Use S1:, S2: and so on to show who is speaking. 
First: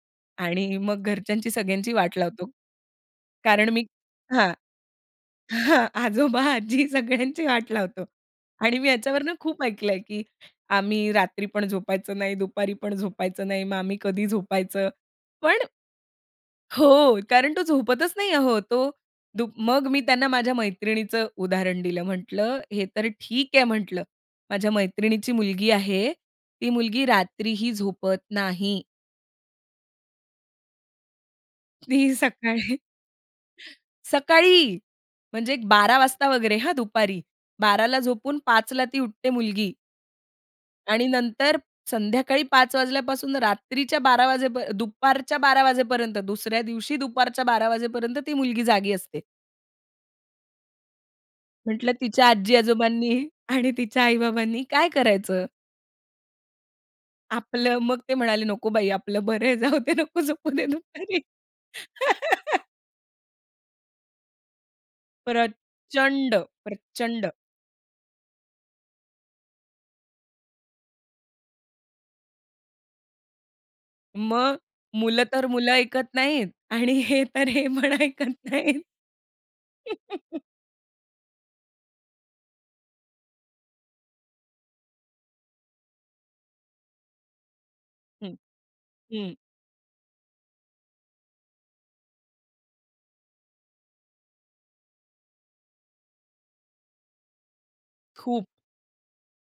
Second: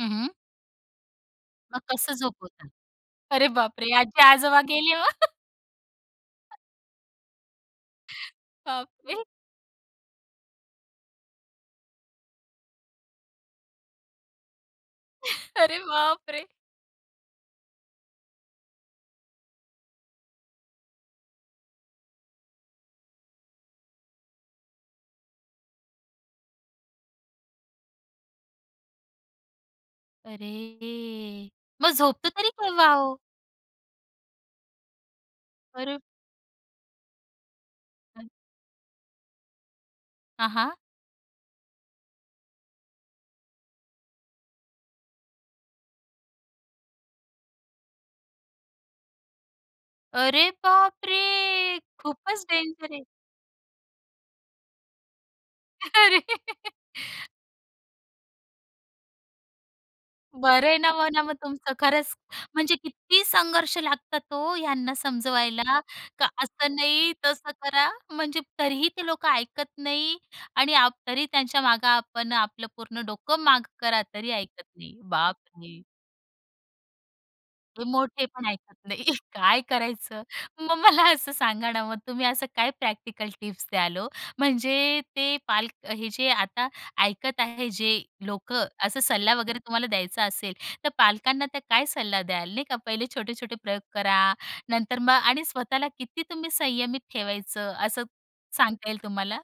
S1: हं, हं.
S2: आणि मग घरच्यांची
S1: मग
S2: सगळ्यांची
S1: कसं
S2: वाट लावतो.
S1: झोपवतात? अरे
S2: कारण मी
S1: बापरे! आजी
S2: हां.
S1: आजोबा गेली हो.
S2: हां. आजोबा, आजी, सगळ्यांची वाट लावतो. आणि मी
S1: बापरे!
S2: याच्यावरून खूप ऐकलं आहे, की आम्ही रात्री पण झोपायचं नाही, दुपारी पण झोपायचं नाही, मग आम्ही कधी झोपायचं, पण
S1: अरे बापरे!
S2: हो, कारण तो झोपतच नाही अहो. तो दु मग मी त्यांना माझ्या मैत्रिणीचं उदाहरण दिलं. म्हटलं, "हे तर ठीक आहे", म्हटलं. "माझ्या मैत्रिणीची मुलगी आहे, ती मुलगी रात्रीही झोपत नाही."
S1: अरे. मग
S2: ती
S1: झोपतो तरी
S2: सकाळी.
S1: केव्हा हो.
S2: सकाळी, म्हणजे एक 12:00
S1: अरे.
S2: वाजता वगैरे हां दुपारी. 12:00ला
S1: हं.
S2: झोपून 5:00ला ती उठते मुलगी.
S1: हां, हां.
S2: आणि नंतर संध्याकाळी 5:00 वाजल्यापासून रात्रीच्या 12:00 वाजेपर दुपारच्या 12:00 वाजेपर्यंत, दुसऱ्या दिवशी दुपारच्या 12:00 वाजेपर्यंत, ती मुलगी जागी असते.
S1: अरे बापरे,
S2: म्हटलं, "तिच्या
S1: खूपच
S2: आजी
S1: डेंजर आहे.
S2: आजोबांनी आणि तिच्या आई बाबांनी काय करायचं?"
S1: अरे.
S2: आपलं, मग ते म्हणाले, "नको बाई आपलं बरं आहे जाऊदे, नको झोपु दे
S1: बरं आहे ना,
S2: दुपारी."
S1: म्हणा मग तुमचं खरंच. म्हणजे किती संघर्ष लागतात हो ह्यांना समजवायला. का
S2: प्रचंड,
S1: असं नाही,
S2: प्रचंड.
S1: तसं करा. म्हणजे तरीही ते लोकं ऐकत नाही आणि आप तरी त्यांच्या मागे आपण आपलं पूर्ण डोकं माग करा, तरी
S2: मग
S1: ऐकत नाही.
S2: मुलं तर मुलं
S1: बापरे!
S2: ऐकत नाहीत. आणि हे तर, हे
S1: हे
S2: पण
S1: मोठे
S2: ऐकत
S1: पण ऐकत
S2: नाहीत.
S1: नाही. काय करायचं? मग मला असं सांगा ना, मग तुम्ही असं काय प्रॅक्टिकल टिप्स द्याल हो? म्हणजे ते पालक हे जे आता ऐकत आहे, जे
S2: हं,
S1: लोकं, असा
S2: हं.
S1: सल्ला वगैरे तुम्हाला द्यायचा असेल, तर पालकांना त्या काय सल्ला द्याल? नाही का, पहिले छोटे-छोटे प्रयोग करा, नंतर मग आणि स्वतःला किती तुम्ही संयमित ठेवायचं? असं
S2: खूप.
S1: सांगता येईल तुम्हाला.